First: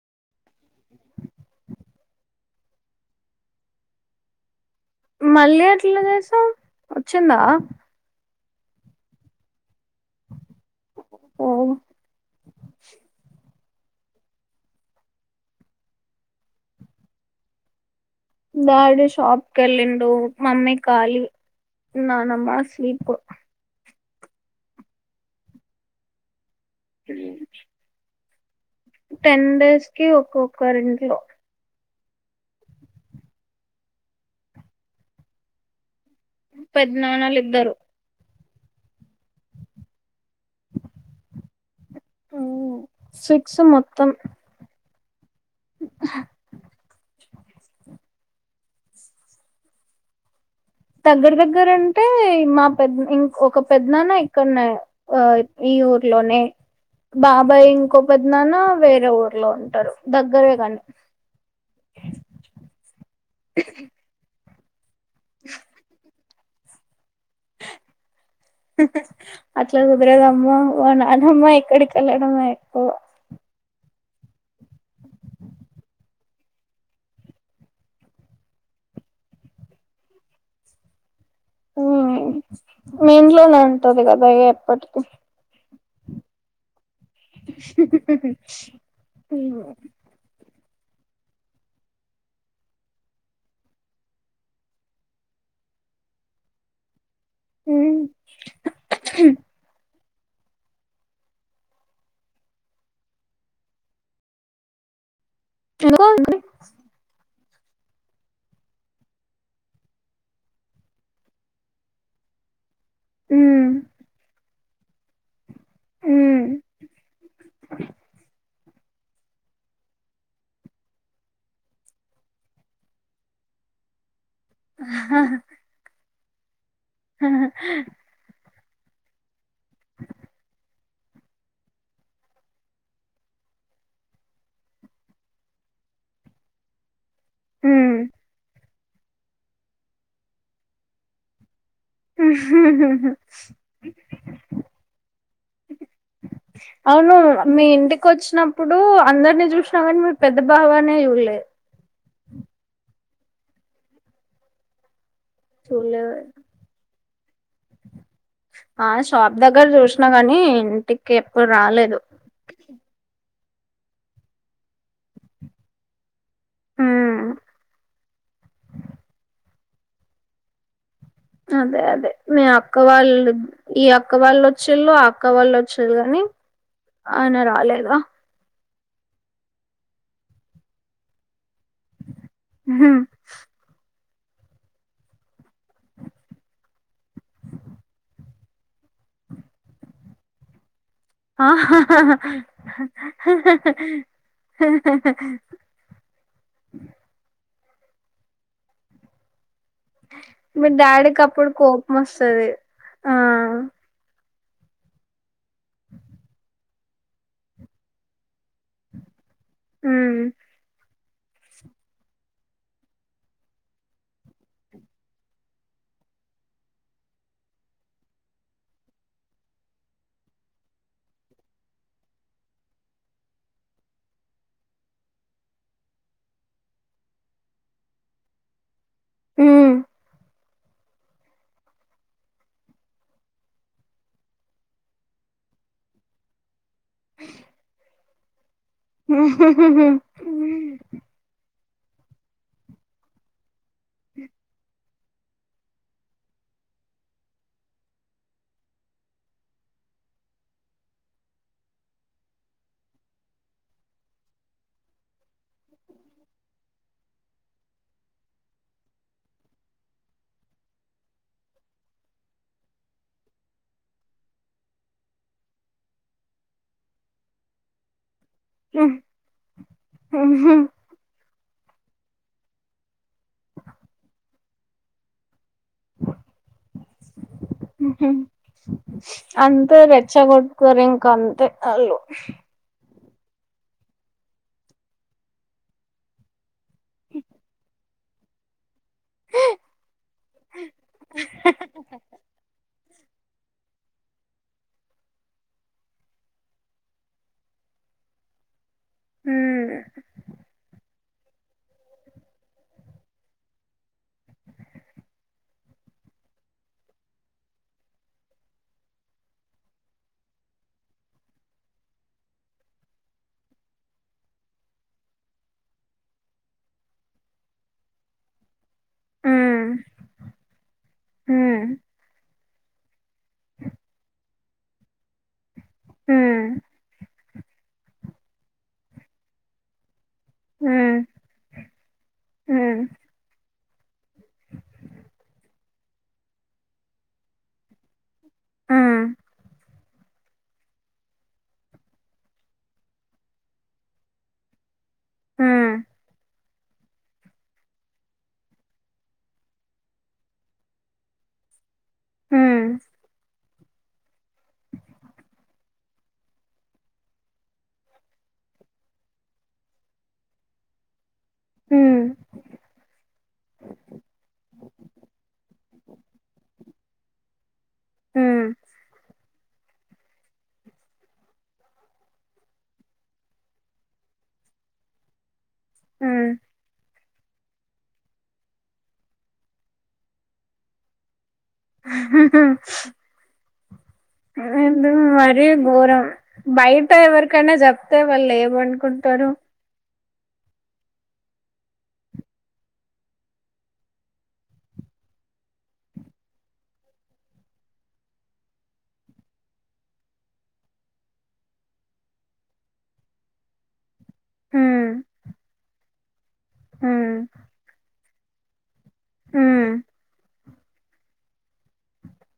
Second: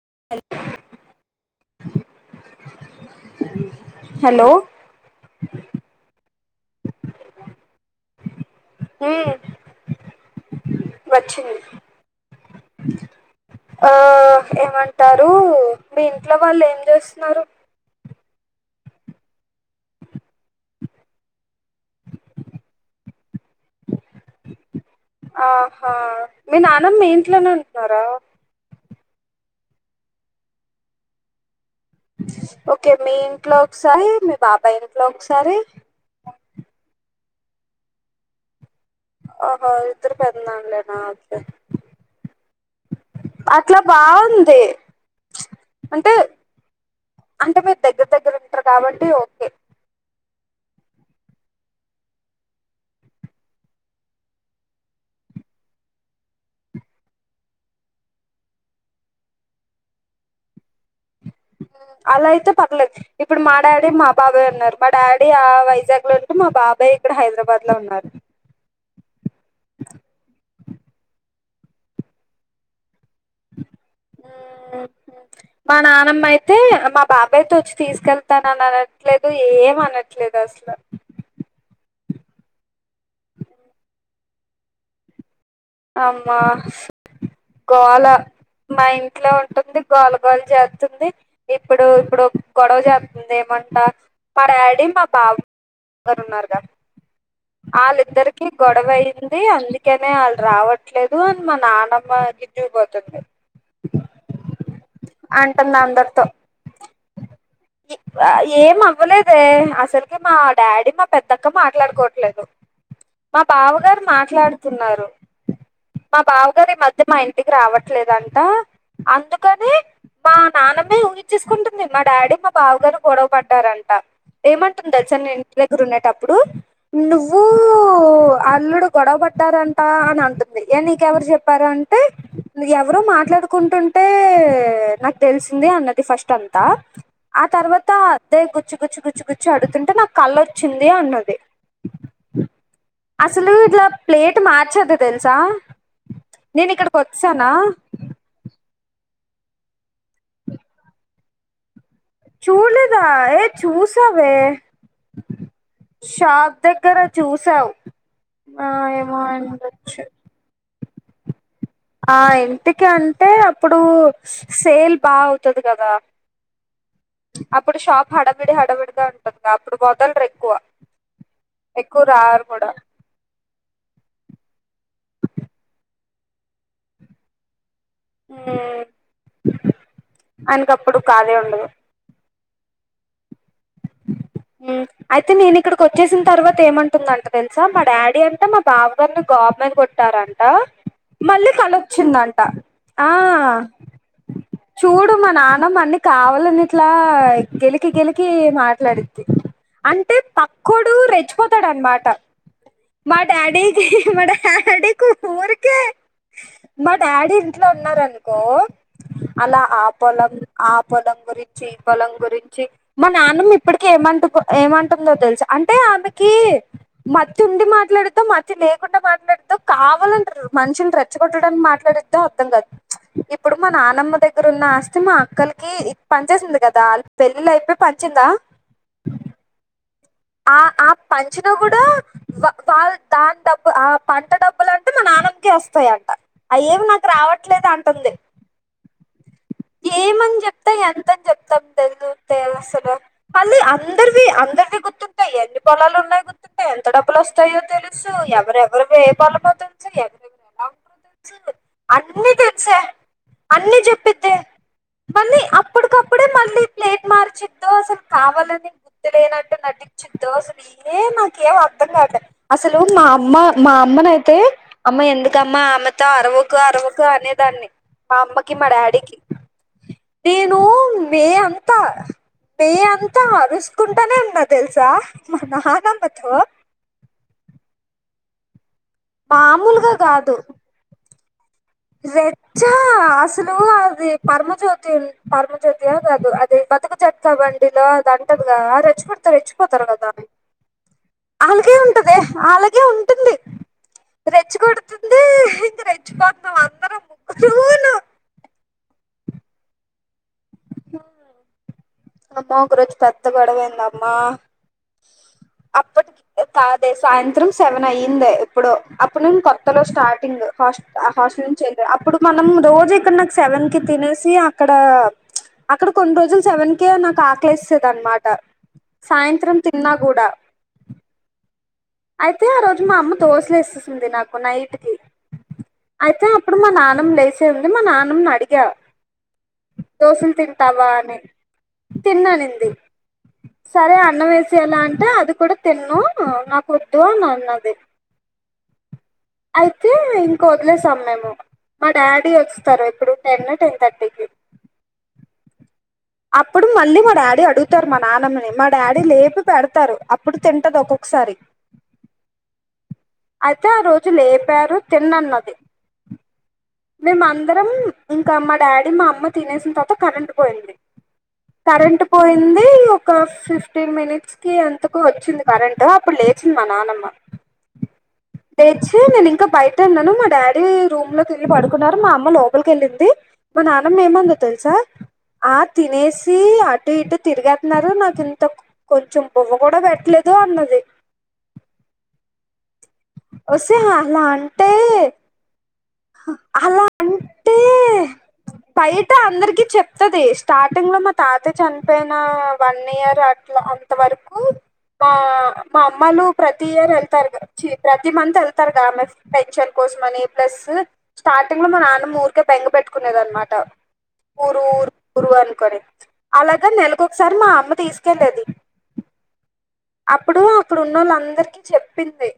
[unintelligible] Hello మళ్ళీ అట్ల చేసావు వచ్చిందా హ ఓ వచ్చింది ఆ ఏమంటారు మీ ఇంట్లో వాళ్ళు ఏం చేస్తున్నారు దాడి షాప్ క వెళ్ళిండు మమ్మీ ఖాలి నానమ్ మా స్లిప ఆహా మీ నానమ్మ ఇంట్లోనే ఉంటున్నారా టెన్ డేస్ కి ఒక్కొక్కరి ఇంట్లో ఓకే మీ ఇంట్లో ఒకసారి మీ బాబాయ ఇంట్లో ఒకసారి పెద్దనాన్నలు ఇద్దరు ఆహ ఇద్దరు పెద్ద లేనా కే సిక్స్ అట్లా మొత్తం బాగుంది అంటే అంటే మీరు దగ్గర దగ్గరుంటారు కాబట్టి ఓకే దగ్గర దగ్గర అంటే మా పెద్ద ఇం ఒక పెద్దనాన్న ఇక్కడన్నా ఈ ఊర్ లోనే బాబాయ్ ఇంకో పద్నానా వేరే ఊర్లో ఉంటారు దగ్గరే కాని అలా అయితే పర్లేదు ఇప్పుడు మా డాడీ మా బాబే ఉన్నారు మా డాడీ ఆ వైజాగ్ లో మా బాబాయ్ ఇక్కడ హైదరాబాద్ లో ఉన్నారు అట్లా కుదరేదమ్మా నానమ్మ ఎక్కడికి వెళ్ళడం ఎక్కువ ఉ మా నానమ్మ అయితే మా బాబాయ్తో వచ్చి తీసుకెళ్తాన అని అనట్లేదు ఏం అనట్లేదు అసలు ఉ మీంట్లోనే ఉంటది కదా ఎప్పటికి ఆమ గోళ మా ఇంట్లో ఉంటుంది గోళ గోలు చేస్తుంది ఇప్పుడు ఇప్పుడు గొడవ చేస్తుంది ఏమంటా పడాడు మా బాబు అరున్నారు కా వాళ్ళిద్దరికి గొడవ అయింది అందుకేనే వాళ్ళ రావట్లేదు అని మా నానమ్మకి చూ పోతుంది అంటుంది ఎందుకో అందరితో ఏం అవ్వలేదే అసలుకి మా డాడీ మా పెద్దక్క మాట్లాడుకోట్లేదు మా మ్మ్ బావగారు మాట్లాడుతున్నారు మా మ్మ్ బావగారు ఈ మధ్య మా ఇంటికి రావట్లేదంట అందుకనే మా నాన్నమే ఊహచ్చసుకుంటుంది మా డాడీ మా బావ గారు గొడవ పడ్డారంట ఏమంటుంది అచ్చన్ ఇంటి దగ్గర ఉండేటప్పుడు నువ్వు అల్లుడు గొడవ బట్ట చెంటారంటా అని అంటుంది ఏ నీకెవరు చెప్పార అంటే ఎవరు మాట్లాడుకుంటుంటే నాకు తెలిసింది అన్నది ఫస్ట్ అంతా ఆ తర్వాత మ్మ్ అద్దే గుచ్చు గుచ్చి గుచ్చు గుచ్చి అడుతుంటే నాకు కళ్ళొచ్చింది అన్నది అసలు ఇట్లా ప్లేట్ మార్చదు తెలుసా నేను ఇక్కడికి వచ్చానా ఇప్పుడు అందరినీ చూసినం కానీ మీ పెద్ద బావానే ళలే చూలేదా ఏ చూసవే చూడలేదు ాద దగ్గర చూసావు ఆ షాప్ దగ్గర ఏమండొచ్చు చూసినా కాని ఇంటికి ఎప్పుడు రాలేదు ఆ ఇంటికి అంటే అప్పుడు సేల్ బా అవుతుది కదా మ్మ్ అప్పుడు షాప్ హడవిడి హడవిడిగా ఉంటుంది అప్పుడు మొదలరు ఎక్కువ అదే ఎక్కువ అదే మీ రారు కూడా అక్క వాళ్ళు ఈ అక్క వాళ్ళు వచ్చేళ్ళు ఆ అక్క వాళ్ళు వచ్చేారు కాని ఆయన రాలేదా ఆయనకప్పుడు కాదే ఉండదు హ హ అయితే నేను ఇక్కడికి వచ్చేసిన తర్వాత ఏమంటుందంట తెలుసా మా డాడీ అంటే మా బావ గారిని గవర్నమెంట్ రారంట మళ్ళీ కలొచ్చిందంట చూడు మా నాన్నమ్మ అన్ని కావాలని ఇట్లా గెలికి గెలికి మాట్లాడిద్ది అంటే మీ పక్కోడు డాడీకి అప్పుడు కోపం రెచ్చిపోతాడనమాట వస్తది ఆ మా డాడీకి మ డాడ్ డాడీ కు వూర్కే మా డాడీ ఇంట్లో ఉన్నారనుకో అలా ఆ ఉమ్ పొలం ఆ పొలం గురించి ఈ పొలం గురించి మా నాన్నమ్మ ఇప్పుటికి కి ఏమంట ఏమంటుందో తెలుసు అంటే ఆమెకి మతి ఉండి మాట్లాడిదొ మత్తి లేక లేకుండా మాట్లాడద్దో కావాలని మనుషులని రెచ్చగొట్టడానికి మాట్లాడిద్దో అర్థం కాదు ఇప్పుడు మా నా నానమ్మ దగ్గర ఉన్న ఆస్తి మా అక్కలికి పనిచేసింది కదా వాళ్ పెళ్ళిళ అయిపోయి పంచిందా హ్మ్ ఆ ఆ పంచిన కూడా వా వాళ్ళ దాని డబ్బు ఆ పంట డబ్బులు అంటే మా నాన్న నాన్నమ్మ కే వస్తాయంట అయేవి నాకు రావట్లేదు అంటుంది హ ఏమని చెప్తా ఎంతని చెప్తాం తెలితే అసలు మళ్ళీ అ అందరివి అందరివి గుర్తుంటాయి ఎన్ని పొలాలు ఉన్నాయ గుర్తుంటాయి ఎంత డబ్బులు వస్తాయో తెలుసు ఎవరెవరివి ఏం పొలామో తెలుసు సు అన్నీ తెలుసే అన్ని చెప్పిద్దే మళ్ళీ అప్పటికప్పుడే మళ్ళీ ప్లేట్ మార్చిద్దో అసలు కావాలని గుర్తు లేనట్టు నటించి దో అసలు ఏం మాకేం అర్థం కావట్లే అసలు మా అమ్మ మా అమ్మనైతే అమ్మాయి ఎందుకమ్మా ఆమెతో అరవకు అరవకు అనేదాన్ని మా అమ్మకి మా డాడీకి ఏ అంత పే అంతా అరుసుకుంటానే ఉన్నా తెలుసా మా నానమ్మతో అంతె మామూలుగా కాదు రెచ్చగొట్కరి ఇంక ఆళ్ళు రెచ్చ అసలు అది పరమజ్యోతి పరమజ్యోతి అ కాదు అది అది బతుక చెట్కా బండిలో అదంటదిగా రెచ్చిపెడితే రెచ్చిపోతారు కదా అని అలాగే ఉంటదే అలాగే ఉన్ ంది రెచ్చి కొడుతుంది ఇంకా రెచ్చి పా మేమ్ అందరం ము చూలు హ్మ్ అమ్మ ఒక రోజు పెద్ద గొడవైంది అమ్మా అప్పటి కాదే సాయంత్రం సెవెన్ అయ్యిందే ఎప్పుడో అప్పుడు నేను కొత్తలో స్టార్టింగ్ హాస్టల్ నుంచి అప్పుడు మనం రోజు ఇక్కడ నాకు సెవెన్ కి తినేసి అక్కడ అక్కడ కొన్ని రోజులు సెవెన్ కే నాకు ఆకలేసేసేదన్నమాట సాయంత్రం ఉమ్ తిన్నా కూడా ఉమ్ అయితే ఆ రోజు మా అమ్మ దోసలే సేసింది నాకు నైట్ కి అయితే ఉమ్ అప్పుడు మా నాన్నమ్మ లేచే ఉంది మా నాన్నమ్ని అడిగా దోసులు తింటావా ఉమ్ అని తిన్ననింది ఉమ్ సరే అన్నం వేసేయలా అంటే అది కూడా తిన్ను నాకు వద్దు అని అన్నది ఉమ్ అయితే ఇంక వదిలేసాం మేము మా డాడీ వస్తారు ఎప్పుడు టెన్ టెన్ థర్టీకి హ్మ్ అప్పుడు మళ్ళీ మా డాడీ అడుగుతారు మా నాన్నమ్మని మా డాడీ లేపి పెడతారు అప్పుడు తింటది ఒక్కొక్కసారి హ్మ్ అయితే ఆ రోజు లేపారు తిన్నన్నది మేమందరం ఇంకా మా డాడీ మా అమ్మ తినేసిన తర్వాత కరెంటు పోయింది కరెంట్ ఉమ్ పోయింది ఒక ఫిఫ్టీన్ మినిట్స్ కి ఎంతకొ వచ్చింది కరెంట్ అప్పుడు లేచింది మా నానమ్మ ఉమ్ లేచి నేనింకా బయటె ఉన్నాను మా డాడీ రూమ్ లో తిళ్ళ పడుకున్నారు మా అమ్మ లోపలికి వెళ్ళింది మా నాన్నమ్మ ఏమనిందో తెలుసా ఆ తినేసి ఉమ్ అ టు ఇటు తిరిగేతున్నారు నాకు ఇంత కొంచెం బువ్వు కూడా పెట్టలేదు అన్నది వస్తే అలా అంటే ఎందు మరి గోరం అలా బయట ఎవరికైనా అంటే చెప్తే వాళ్ళు ఏమనుకుంటారు వస్తుది స్టార్టింగ్ లో మా తాత చనిపోయిన వన్ ఇయర్ అట్లా అంత వరకు మా మా అమ్మలు ప్రతి ఇయర్ వెళ్తారు ప్రతి మంత్ వెళ్తారు మె పెన్షన్ కో కోసమనీ ప్లస్ స్టార్టింగ్ లో మా నాన్న ఊరికే బెంగ పెట్టుకునేద అనమాట ఊరు ఉమ్ ఊరు అనుకోని అలాగని ఉమ్, నెలకోకసారి మా అమ్మ తీసుకెళ్ళేది ఉమ్ అప్పుడు అక్కడున్నళ్ళ అందరికీ చెప్పింది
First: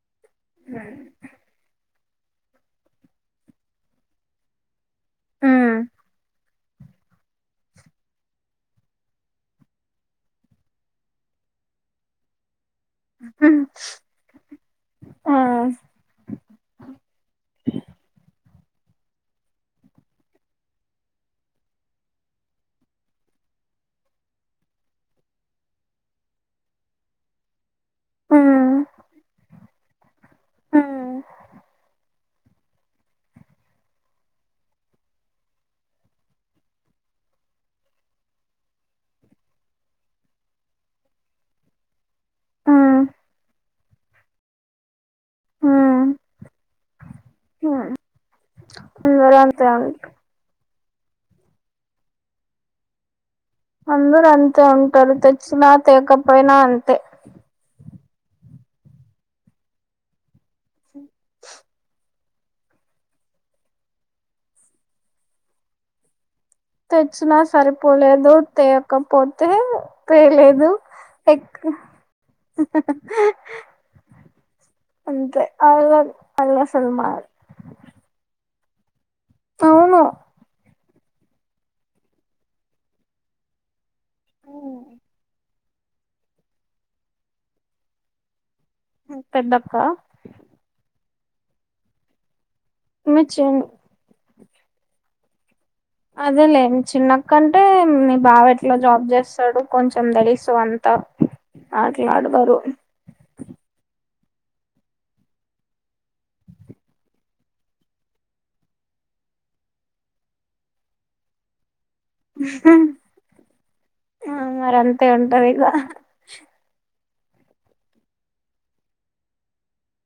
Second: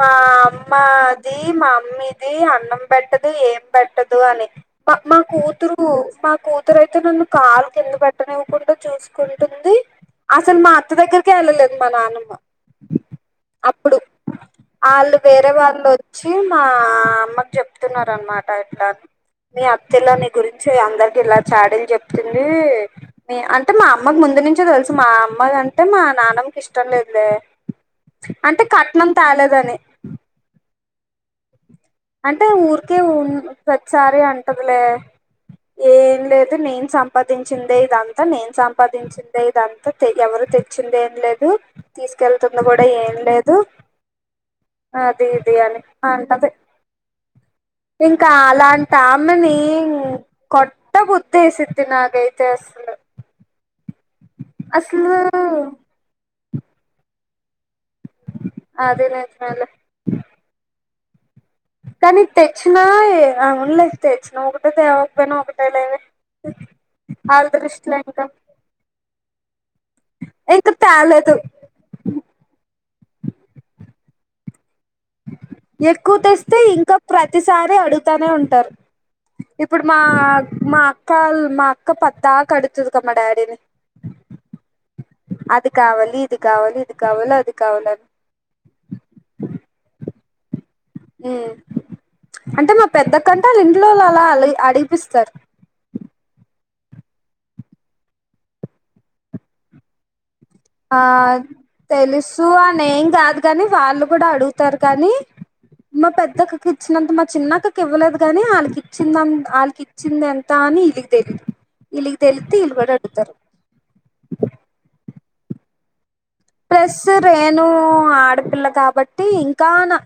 మా అమ్మది మా మమ్మీ ది అన్నం పెట్టదు ఏం పెట్టదు అని మా మా కూతురు ఉమ్, మా కూతురుయితేన్న ను కాలు కింద పేట్టనివ్వకుంట చూసుంటుంది అసలు మా అ దగ్గర కెళ్ళలేద్ మా నానమ్మ ఉమ్ ఆళ్ళు ఆ, వేరే వాల్లోచ్చి మా అమ్మకు చెప్తున్నారు అనమాట టైట మీ అత్తెల మీ గురించి అందరికి ఇలా చాడిలు చెప్తుంది మీ అంటే మా అమ్మకు ముందు ముందు నుంచో తెలుసు మా అమ్మా కంటే మా మా నానమకి ఇష్టం లేదులే అంటే ఉమ్, కట్నం తాలేదని ఉమ్ అంటే ఊరికే ఉం ప్రతిసారి అంటదిలే ఏం లేదు నేను సంపాదించిందే ఇదంతా నేను సంపాదించిందే ఇదంతా ఎవరు తెచ్చింది ఏం లేదు తీసుకెళ్తుంది కూడా ఉమ్, ఏం లేదు అది ఇది అని ఉమ్, అంటది ఉమ్. ఇంకా అందరూ అలాంటమ్మెని అంతే ఉ కొట్ ట్టబుద్దేసిది నాగైతే అసలు అందర అంతే అసలు ఉంటారు తెచ్చినా తేకపోయినా అంతే అదేలే చాలా తెచ్చినా అవున్లే తెచ్చినా ఒకటే తెవకపోయినా ఒకటే లేవ తెచ్చినా సరిపోలేదు తయకపోతే తేలేదు ఇంకా తేలేదు ఎక్ అంతే అల్ల ఎక్కువ అల్ల తెస్తే అసలు ఇంకా మారు ప్రతిసారి అడుగుతూనే ఉంటారు ఇప్పుడు మా అవును మా అక్కల్ మా అక్క పద్దాగా కడుతది క మ డాడీని ఉమ్ అది కావాలి ఇది కావాలి ఇది కావాలి అది కావాలి ఆన్ మీ పెద్దక్క ఉమ్ అంటే మా పెద్ద మీ కంటై చెన్ వాళ్ళ ఇంట్లో వాళ్ళు అలా అ అడిపిస్తారు అదేలే చిన్నక్కంటే మీ బావ ఎట్లా జాబ్ చేస్తాడు కొంచెం తెలిస్త ఆ తెలుసు అనే ఏం కాదు కాని వాళ్ళు కూడా అడుగుతారు కానీ మా పెద్దక్కకి ఇచ్చినంత మా చిన్నక్కకి ఇవ్వలేదు కాగాని వాళ్ళకి ఇచ్చిందంత వాళ్ళకి ఇచ్చింది ఎంత అని ఇళ్ళకు తెలిదు ఇలికి తెలితే ఇల్లుకుడ అడుగుతారు తే ఉంటదిగా సరే నవు ఆడపిల్ల కాబట్టి ఇంకా నా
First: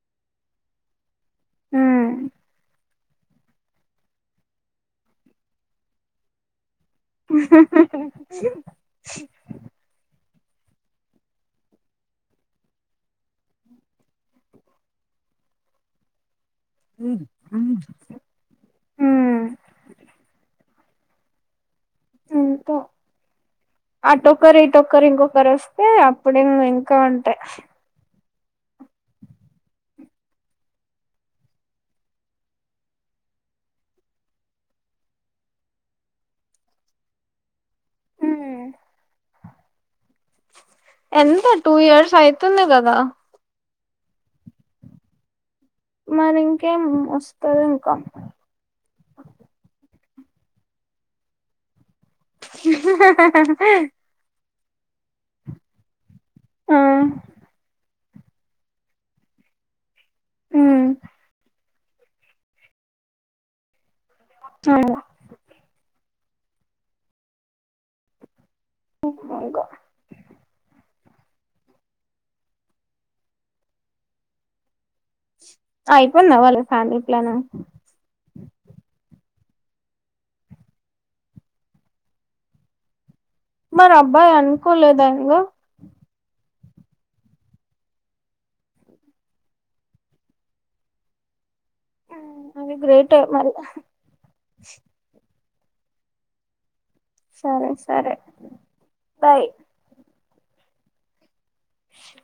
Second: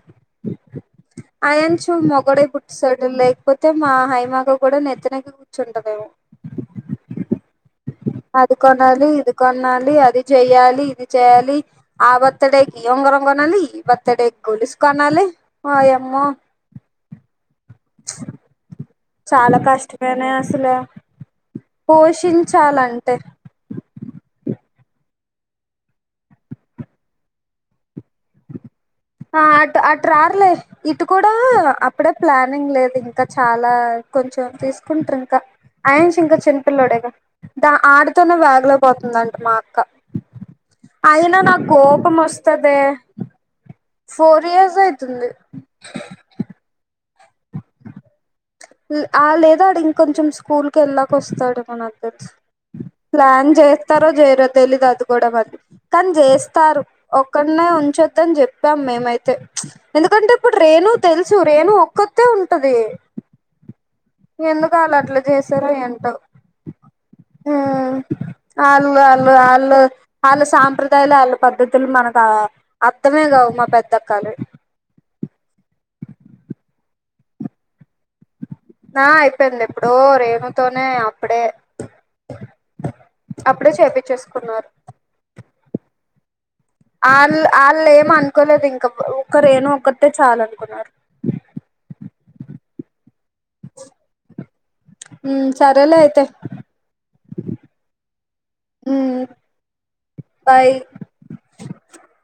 అయంచూ ఉమ్ మొగడి పుట్టుసాడు లేకపోతే మా హైమాగ కూడా నెత్తనకి కూర్చుంటదేమో అది కొనాలి ఇది కొనాలి అది చెయ్యాలి ఇది చెయాలి ఆ బర్త్ డేకి ఈ ఉంగరం గొనాలి ఈ బర్త్ డే గొలుస్ కొనాలి ఆయమ్మొ మ్ మ్ చాలా కష్టమేనె అసలే పోషించాలంటే కరు ఇటొక్కరు ఇంకొకర్ ఒస్తే అప్పుడే ఇంకా ఉంటాయి ఆ అటు అట్ రార్లే ఇటు కూడా అప్పుడే ప్లానింగ్ లేదు ఇంకా చాలా కొంచెం తీసుకుంట్ర్ ఇంకా అయాన్ష్ ఇంకా చిన్నపిల్లోడే గ దా ఆడతోనే వ్యాగలే పోతుందంట మా అక్క అయినా ఎంత నా టూ ఇయర్స్ కోపం అయితుంది ఒస్తదే కదా ఫోర్ ఇయర్స్ అయితుంది మరి ఇంకేం ఒస్తరింకా ఆ లేదాడికొంచెం స్కూల్ కెళ్ళక ఒస్తాడు మన ప్లాన్ చేస్తారో చేయిరో తెలీదు అది గోడ మది కాన్ ఆ జేస్తారు ఒక్కడ్నే ఉంచ దన్ జెప్పాం మేమైతే ఎందుకంటే ఇప్పుడు ఉమ్ రేణు తెలుసు రేణు కొతే ఉంటది ఎందుకాల్ అట్ల జేసారో ఏంటో అల్ అల్ అవును అల్లు అల్ల సాంప్ర యాలు ఆళ్ళ పద్ధతులు మనక్ అర్థమే గావు మా పెద్దక్కా అయిపోయిందా వాళ్ళది ఫ్యామిలీ ప్లాన్ ఆ అయిపోయింది ఎప్పుడో రేణుతోనే అప్పుడే అప్పుడే మరి అబ్బాయి చేపిచ్చేస్కున్నారు అనుకోలేదా ఇంగ ఆళ్ళు ఆళ్ళు ఏమ అనుకోలేదు ఇంక ఒక్క రేనూ ఒక్కతే చాల్ అనుకున్నారు గ్రేటే మరి ఉం సరేలే అయితే సరే సరే బై బై ష